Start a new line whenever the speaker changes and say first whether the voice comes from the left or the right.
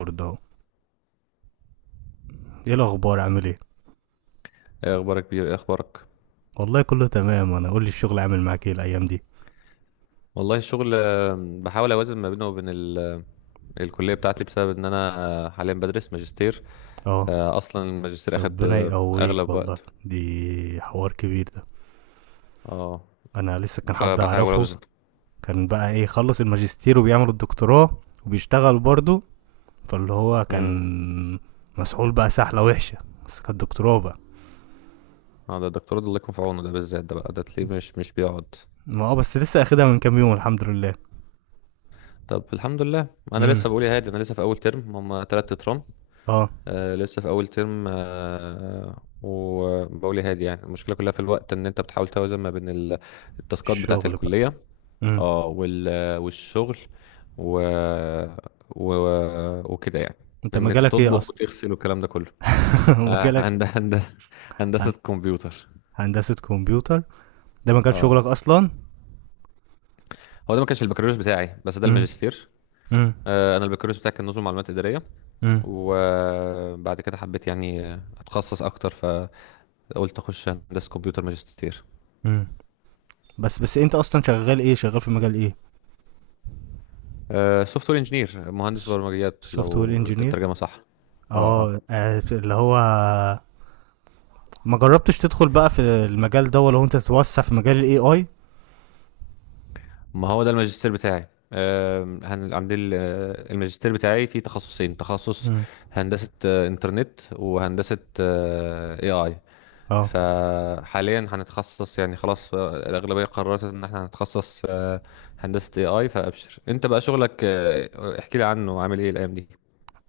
right: برضه اهو. ايه الاخبار؟ عامل ايه؟
left: ايه اخبارك بيه؟ ايه اخبارك
right: والله كله تمام. انا قول لي الشغل عامل معاك ايه الايام دي؟
left: والله الشغل، بحاول اوازن ما بينه وبين الكليه بتاعتي بسبب ان انا حاليا بدرس ماجستير.
right: اه،
left: فاصلا الماجستير اخد
right: ربنا يقويك
left: اغلب
right: والله.
left: وقت.
right: دي حوار كبير ده.
left: اه،
right: انا لسه كان حد
left: فبحاول
right: اعرفه،
left: اوزن.
right: كان بقى ايه، خلص الماجستير وبيعمل الدكتوراه وبيشتغل برضه، فاللي هو
left: امم.
right: كان مسحول بقى سحلة وحشة، بس كانت دكتوراه بقى.
left: اه، ده الدكتور ده الله يكون في عونه، ده بالذات ده بقى ده تلاقيه مش بيقعد.
right: ما اه، بس لسه اخدها من كام يوم الحمد لله.
left: طب الحمد لله. انا
right: امم
left: لسه بقول يا هادي، انا لسه في اول ترم، هم تلات ترام.
right: اه
left: لسه في اول ترم، وبقول يا هادي، يعني المشكله كلها في الوقت، ان انت بتحاول توازن ما بين التاسكات بتاعه
right: الشغل بقى.
left: الكليه.
right: امم
left: اه، والشغل و... و... وكده يعني،
right: انت
left: ان انت
right: مجالك ايه
left: تطبخ
right: اصلا؟
left: وتغسل والكلام ده كله. آه،
right: مجالك
left: هند... هندسه
right: هن-
left: هندسه كمبيوتر.
right: هندسة كمبيوتر، ده مجال
left: اه،
right: شغلك اصلا؟
left: هو ده ما كانش البكالوريوس بتاعي، بس ده
right: امم
left: الماجستير.
right: امم
left: انا البكالوريوس بتاعي كان نظم معلومات اداريه،
right: امم
left: وبعد كده حبيت يعني اتخصص اكتر، فقلت اخش هندسه كمبيوتر ماجستير.
right: امم بس انت اصلا شغال ايه، شغال في مجال ايه؟
left: سوفت وير انجينير، مهندس برمجيات
right: سوفت وير
left: لو
right: انجينير.
left: الترجمه صح. اه، اه،
right: اه، اللي هو ما جربتش تدخل بقى في المجال ده، ولا هو انت تتوسع في مجال الاي اي؟
left: ما هو ده الماجستير بتاعي. عندي الماجستير بتاعي فيه تخصصين: تخصص
right: امم
left: هندسة إنترنت، وهندسة AI.
right: اه
left: فحاليا هنتخصص يعني، خلاص، الأغلبية قررت إن احنا هنتخصص هندسة AI. فأبشر، أنت بقى شغلك احكي لي عنه، عامل إيه الأيام دي؟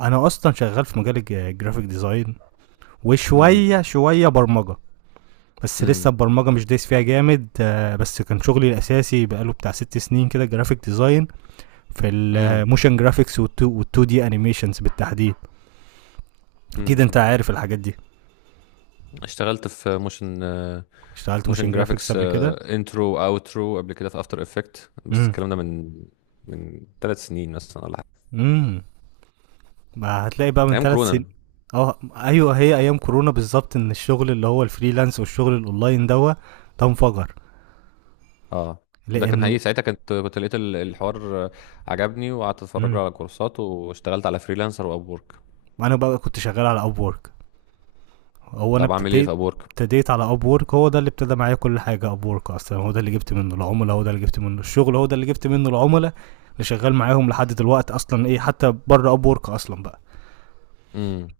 right: انا اصلا شغال في مجال الجرافيك ديزاين
left: امم،
right: وشويه شويه برمجه، بس لسه
left: امم،
right: البرمجه مش دايس فيها جامد، بس كان شغلي الاساسي بقاله بتاع 6 سنين كده جرافيك ديزاين، في
left: امم،
right: الموشن جرافيكس والتو دي انيميشنز بالتحديد. كده، انت
left: امم.
right: عارف الحاجات دي.
left: اشتغلت في موشن،
right: اشتغلت
left: موشن
right: موشن جرافيكس
left: جرافيكس،
right: قبل كده.
left: انترو اوترو قبل كده في افتر افكت، بس
right: امم
left: الكلام ده من ثلاث سنين مثلا ولا حاجه.
right: امم ما هتلاقي بقى من
left: ايام
right: ثلاث
left: كورونا.
right: سنين اه ايوه، هي ايام كورونا بالظبط، ان الشغل اللي هو الفريلانس والشغل الاونلاين دوا ده انفجر.
left: اه، ده كان
right: لان
left: حقيقي. ساعتها كنت لقيت الحوار عجبني، وقعدت اتفرج له
right: امم
left: على كورسات، واشتغلت على فريلانسر واب وورك.
right: انا بقى كنت شغال على اب وورك. هو انا
left: طب اعمل ايه في اب
right: ابتديت،
left: وورك؟
right: ابتديت على اب وورك. هو ده اللي ابتدى معايا كل حاجه، اب وورك اصلا هو ده اللي جبت منه العملاء، هو ده اللي جبت منه الشغل، هو ده اللي جبت منه العملاء اللي شغال معاهم لحد دلوقتي اصلا، ايه حتى بره اب وورك اصلا بقى،
left: امم.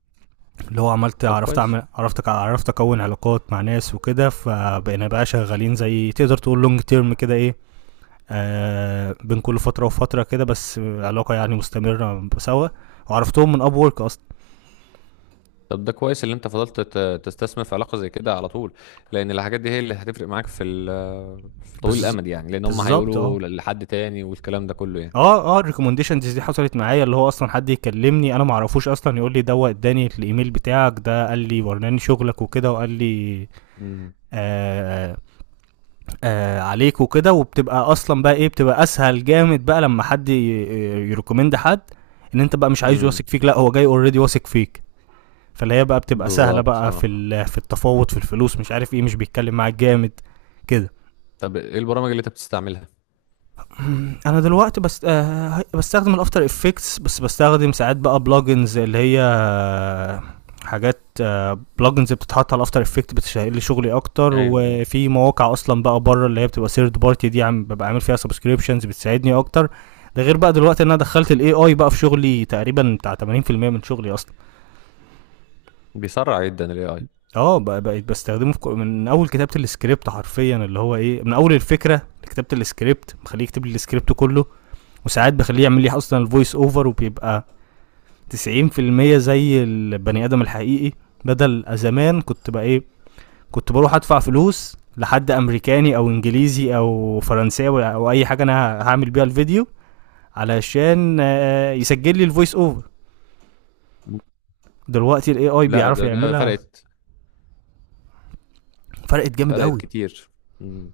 right: اللي هو عملت،
left: طب
right: عرفت
left: كويس.
right: اعمل، عرفت، عرفت اكون علاقات مع ناس وكده، فبقينا بقى شغالين زي تقدر تقول لونج تيرم كده، ايه، آه بين كل فتره وفتره كده، بس علاقه يعني مستمره سوا، وعرفتهم من اب وورك اصلا.
left: طب ده كويس اللي انت فضلت تستثمر في علاقه زي كده على طول، لان الحاجات دي هي اللي هتفرق معاك في طويل
right: بز...
left: الامد يعني، لان هم
right: بالظبط
left: هيقولوا
right: اه.
left: لحد تاني والكلام ده كله يعني.
right: اه الريكومنديشنز دي حصلت معايا، اللي هو اصلا حد يكلمني انا ما اعرفوش اصلا، يقول لي ده اداني الايميل بتاعك، ده قال لي، وراني شغلك وكده، وقال لي
left: امم،
right: آه آه، آه عليك وكده، وبتبقى اصلا بقى ايه، بتبقى اسهل جامد بقى لما حد يريكومند حد، ان انت بقى مش عايز واثق
left: امم.
right: فيك، لا هو جاي اوريدي واثق فيك، فاللي هي بقى بتبقى سهله
left: بالظبط،
right: بقى في
left: اه.
right: في التفاوض في الفلوس، مش عارف ايه، مش بيتكلم معاك جامد كده.
left: طب ايه البرامج اللي انت بتستعملها؟
right: انا دلوقتي بس آه بستخدم الافتر افكتس بس، بستخدم ساعات بقى بلجنز اللي هي حاجات، بلجنز بتتحط على الافتر افكت بتسهل لي شغلي اكتر،
left: ايوه، ايوه.
right: وفي مواقع اصلا بقى بره اللي هي بتبقى ثيرد بارتي دي، عم ببقى عامل فيها سبسكريبشنز بتساعدني اكتر. ده غير بقى دلوقتي ان انا دخلت الاي اي بقى في شغلي تقريبا بتاع 80% من شغلي اصلا.
left: بيسرع جدا الاي اي.
right: اه بقيت بستخدمه في من اول كتابه السكريبت حرفيا، اللي هو ايه، من اول الفكره لكتابه السكريبت، مخليه يكتب لي السكريبت كله. وساعات بخليه يعمل لي اصلا الفويس اوفر، وبيبقى 90% زي البني ادم الحقيقي. بدل زمان كنت بقى ايه، كنت بروح ادفع فلوس لحد امريكاني او انجليزي او فرنساوي او اي حاجه انا هعمل بيها الفيديو، علشان يسجل لي الفويس اوفر. دلوقتي الاي اي
left: لا،
right: بيعرف
left: ده
right: يعملها.
left: فرقت.
right: فرقت جامد
left: فرقت
right: قوي.
left: كتير. مم.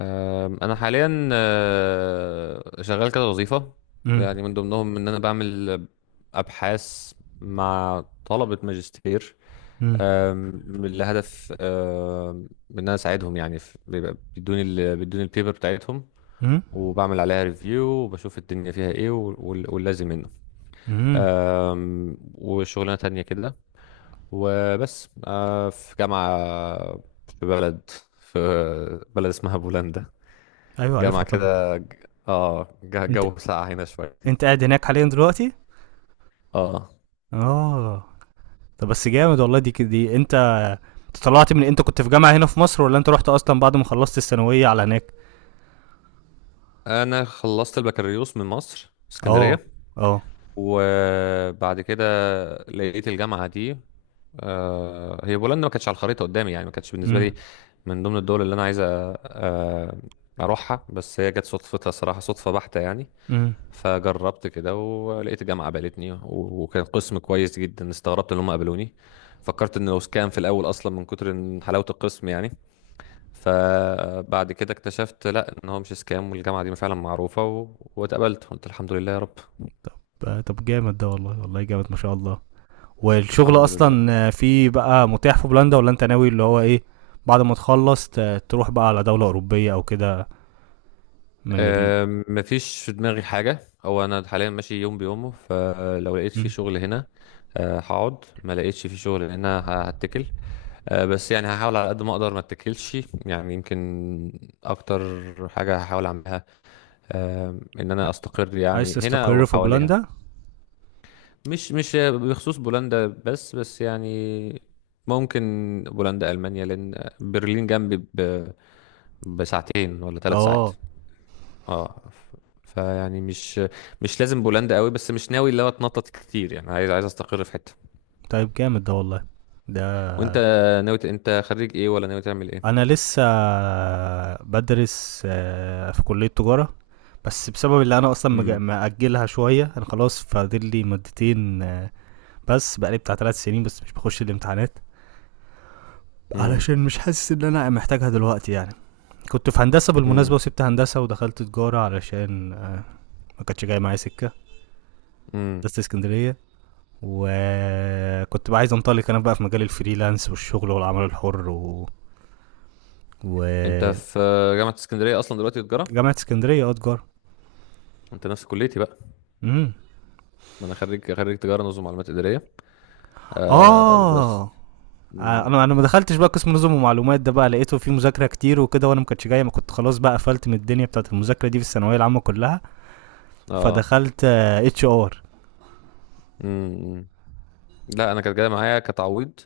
left: انا حاليا شغال كده وظيفة،
right: امم
left: يعني من ضمنهم ان انا بعمل ابحاث مع طلبة ماجستير.
right: امم
left: آم، لهدف ان انا اساعدهم يعني، بيبقى بيدوني البيبر بتاعتهم،
right: امم
left: وبعمل عليها ريفيو، وبشوف الدنيا فيها ايه واللازم منه.
right: امم
left: وشغلانة تانية كده، وبس. في جامعة، في بلد، في اسمها بولندا.
right: ايوه
left: جامعة
right: عارفها طبعا.
left: كده،
right: انت،
left: جو ساقع هنا شوية.
right: انت قاعد هناك حاليا دلوقتي؟
left: اه،
right: اه. طب بس جامد والله، دي دي انت، انت طلعت من، انت كنت في جامعة هنا في مصر ولا انت رحت اصلا بعد ما خلصت الثانوية على هناك؟
left: انا خلصت البكالوريوس من مصر،
right: اه.
left: اسكندرية،
right: اه.
left: وبعد كده لقيت الجامعة دي. هي بولندا ما كانتش على الخريطة قدامي يعني، ما كانتش بالنسبة
right: امم
left: لي من ضمن الدول اللي انا عايز اروحها، بس هي جت صدفتها صراحة، صدفة بحتة يعني.
right: امم
left: فجربت كده ولقيت جامعة قبلتني، و- وكان قسم كويس جدا، استغربت ان هم قبلوني، فكرت انه سكام في الاول اصلا من كتر إن حلاوة القسم يعني. فبعد كده اكتشفت لا، ان هو مش سكام، والجامعة دي فعلا معروفة، واتقبلت، قلت الحمد لله يا رب.
right: طب طب جامد ده والله، والله جامد ما شاء الله. والشغل
left: الحمد لله.
right: اصلا فيه بقى متاح في بولندا، ولا انت ناوي اللي هو ايه، بعد ما تخلص تروح بقى على دولة أوروبية او كده من ال؟
left: مفيش في دماغي حاجة. هو انا حاليا ماشي يوم بيومه، فلو لقيت في
right: مم.
left: شغل هنا هقعد، ما لقيتش في شغل هنا هتكل. بس يعني هحاول على قد ما اقدر ما اتكلش، يعني يمكن اكتر حاجه هحاول اعملها ان انا
right: ع-
left: استقر
right: عايز
left: يعني هنا او
right: تستقر في
left: حواليها.
right: بولندا؟
left: مش بخصوص بولندا بس يعني ممكن بولندا، المانيا، لان برلين جنبي بساعتين ولا ثلاث ساعات.
right: اه.
left: اه، فيعني مش، مش لازم بولندا قوي، بس مش ناوي اللي هو اتنطط كتير يعني، عايز استقر في حته.
right: طيب جامد ده والله. ده
left: وانت ناوي انت خريج ايه، ولا ناوي تعمل ايه؟
right: انا لسه بدرس في كلية تجارة، بس بسبب اللي انا اصلا
left: امم،
right: مأجلها شويه، انا خلاص فاضل لي مادتين بس بقالي بتاع 3 سنين بس مش بخش الامتحانات، علشان مش حاسس ان انا محتاجها دلوقتي يعني. كنت في هندسه بالمناسبه،
left: امم،
right: وسبت هندسه ودخلت تجاره علشان ما كانتش جايه معايا سكه
left: امم.
right: هندسه اسكندريه. وكنت بقى عايز انطلق انا بقى في مجال الفريلانس والشغل والعمل الحر
left: انت
right: و...
left: في جامعة اسكندرية اصلا دلوقتي، تجارة.
right: جامعه اسكندريه، اه تجاره.
left: انت نفس كليتي بقى.
right: امم
left: ما انا خريج تجارة نظم معلومات ادارية
right: اه
left: بس. مم.
right: انا ما دخلتش بقى قسم نظم ومعلومات ده، بقى لقيته فيه مذاكره كتير وكده، وانا ما كنتش جاي، ما كنت خلاص بقى قفلت من الدنيا بتاعت المذاكره دي في الثانويه العامه كلها،
left: اه.
right: فدخلت اتش ار.
left: مم. لا، انا كانت جاية معايا كتعويض،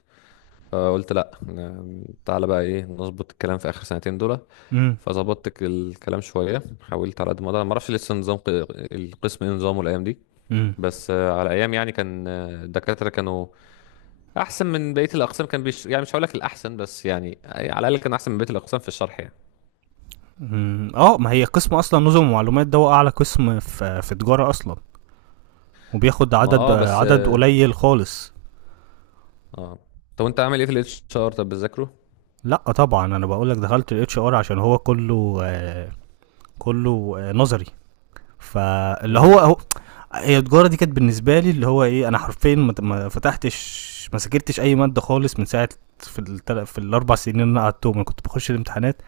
left: فقلت لا، تعالى بقى ايه نظبط الكلام في اخر سنتين دول.
right: امم
left: فظبطت الكلام شوية، حاولت على قد ما اقدر. ما اعرفش لسه نظام القسم ايه نظامه الايام دي،
right: امم
left: بس على ايام يعني كان الدكاترة كانوا احسن من بقية الاقسام، كان بيش يعني، مش هقول لك الاحسن، بس يعني على الاقل كان احسن من بقية الاقسام في الشرح يعني.
right: أمم. اه، ما هي قسم اصلا نظم ومعلومات ده هو اعلى قسم في تجاره اصلا، وبياخد
left: ما
right: عدد
left: اه، بس
right: عدد
left: اه.
right: قليل خالص.
left: آه. طب وانت عامل ايه في الاتش ار، طب بتذاكره؟
right: لا طبعا، انا بقول لك دخلت الاتش ار عشان هو كله كله نظري، فاللي هو
left: امم،
right: هو، هي التجاره دي كانت بالنسبه لي اللي هو ايه، انا حرفيا ما فتحتش، ما سجلتش اي ماده خالص من ساعه، في في الـ4 سنين اللي انا قعدتهم انا كنت بخش الامتحانات،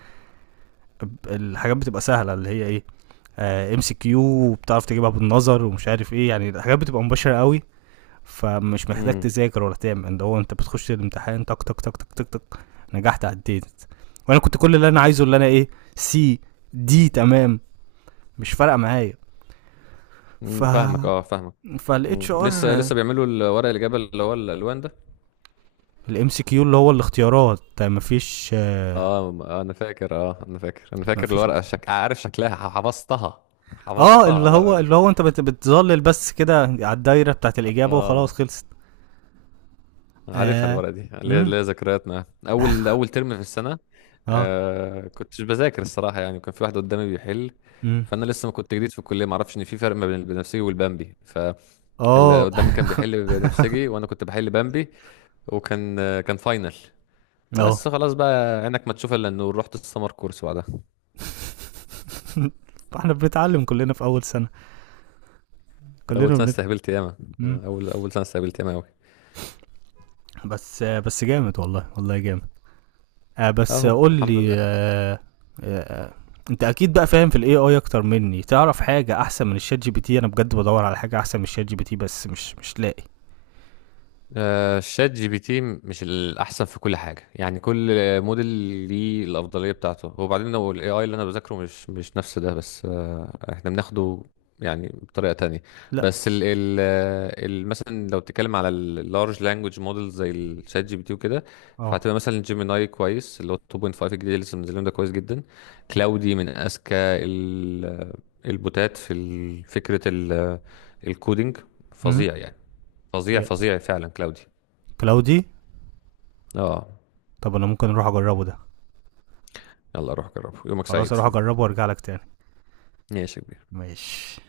right: الحاجات بتبقى سهله اللي هي ايه، ام سي كيو، وبتعرف تجيبها بالنظر ومش عارف ايه، يعني الحاجات بتبقى مباشره قوي، فمش محتاج
left: امم.
right: تذاكر ولا تعمل ده، هو انت بتخش الامتحان تك تك تك تك تك تك، نجحت عديت، وانا كنت كل اللي انا عايزه اللي انا ايه، سي دي تمام، مش فارقه معايا. ف
left: فاهمك، اه، فاهمك.
right: فالاتش
left: امم،
right: ار.
left: لسه بيعملوا الورق الاجابه اللي هو الالوان ده.
right: الام سي كيو اللي هو الاختيارات، مفيش
left: اه، انا فاكر
right: مفيش.
left: الورقه، عارف شكلها،
right: اه،
left: حفظتها الورقه دي.
right: اللي هو انت بتظلل بس كده على الدايره بتاعت الاجابه وخلاص
left: اه،
right: خلصت.
left: عارفها
right: اه.
left: الورقه دي، ليا
right: امم
left: ليا ذكريات معاها، اول ترم في السنه.
right: اه
left: كنتش بذاكر الصراحه يعني، وكان في واحد قدامي بيحل،
right: امم
left: فانا لسه ما كنت جديد في الكليه، ما اعرفش ان في فرق ما بين البنفسجي والبامبي. اللي
right: اه
left: قدامي كان بيحل بنفسجي وانا كنت بحل بامبي، وكان كان فاينل.
right: اه
left: بس خلاص بقى، عينك ما تشوف الا النور، رحت السمر كورس بعدها.
right: احنا بنتعلم كلنا في اول سنه،
left: اول
right: كلنا
left: سنه استهبلت ياما.
right: مم.
left: اول سنه استهبلت ياما قوي.
right: بس بس جامد والله، والله جامد. آه بس
left: اهو
right: قول
left: الحمد
right: لي
left: لله.
right: آه. آه، انت اكيد بقى فاهم في الاي اي اكتر مني، تعرف حاجه احسن من الشات جي بي تي؟ انا بجد بدور على حاجه احسن من الشات جي بي تي بس مش لاقي.
left: شات جي بي تي مش الاحسن في كل حاجه يعني، كل موديل ليه الافضليه بتاعته. وبعدين هو الاي اي اللي انا بذاكره مش نفس ده، بس احنا بناخده يعني بطريقه تانية.
right: لا.
left: بس مثلا لو بتتكلم على اللارج لانجوج موديل زي الشات جي بي تي وكده،
right: اه.
left: فهتبقى مثلا جيميناي كويس، اللي هو 2.5 الجديد اللي لسه منزلينه ده، كويس جدا. كلاودي من اذكى البوتات في فكره الكودينج،
right: امم
left: فظيع يعني. فظيع، فظيع فعلا كلاودي.
right: كلاودي؟
left: اه.
right: طب انا ممكن اروح اجربه ده.
left: يلا روح جربه، يومك
right: خلاص
left: سعيد.
right: اروح اجربه وارجع لك تاني.
left: ماشي يا كبير.
right: ماشي.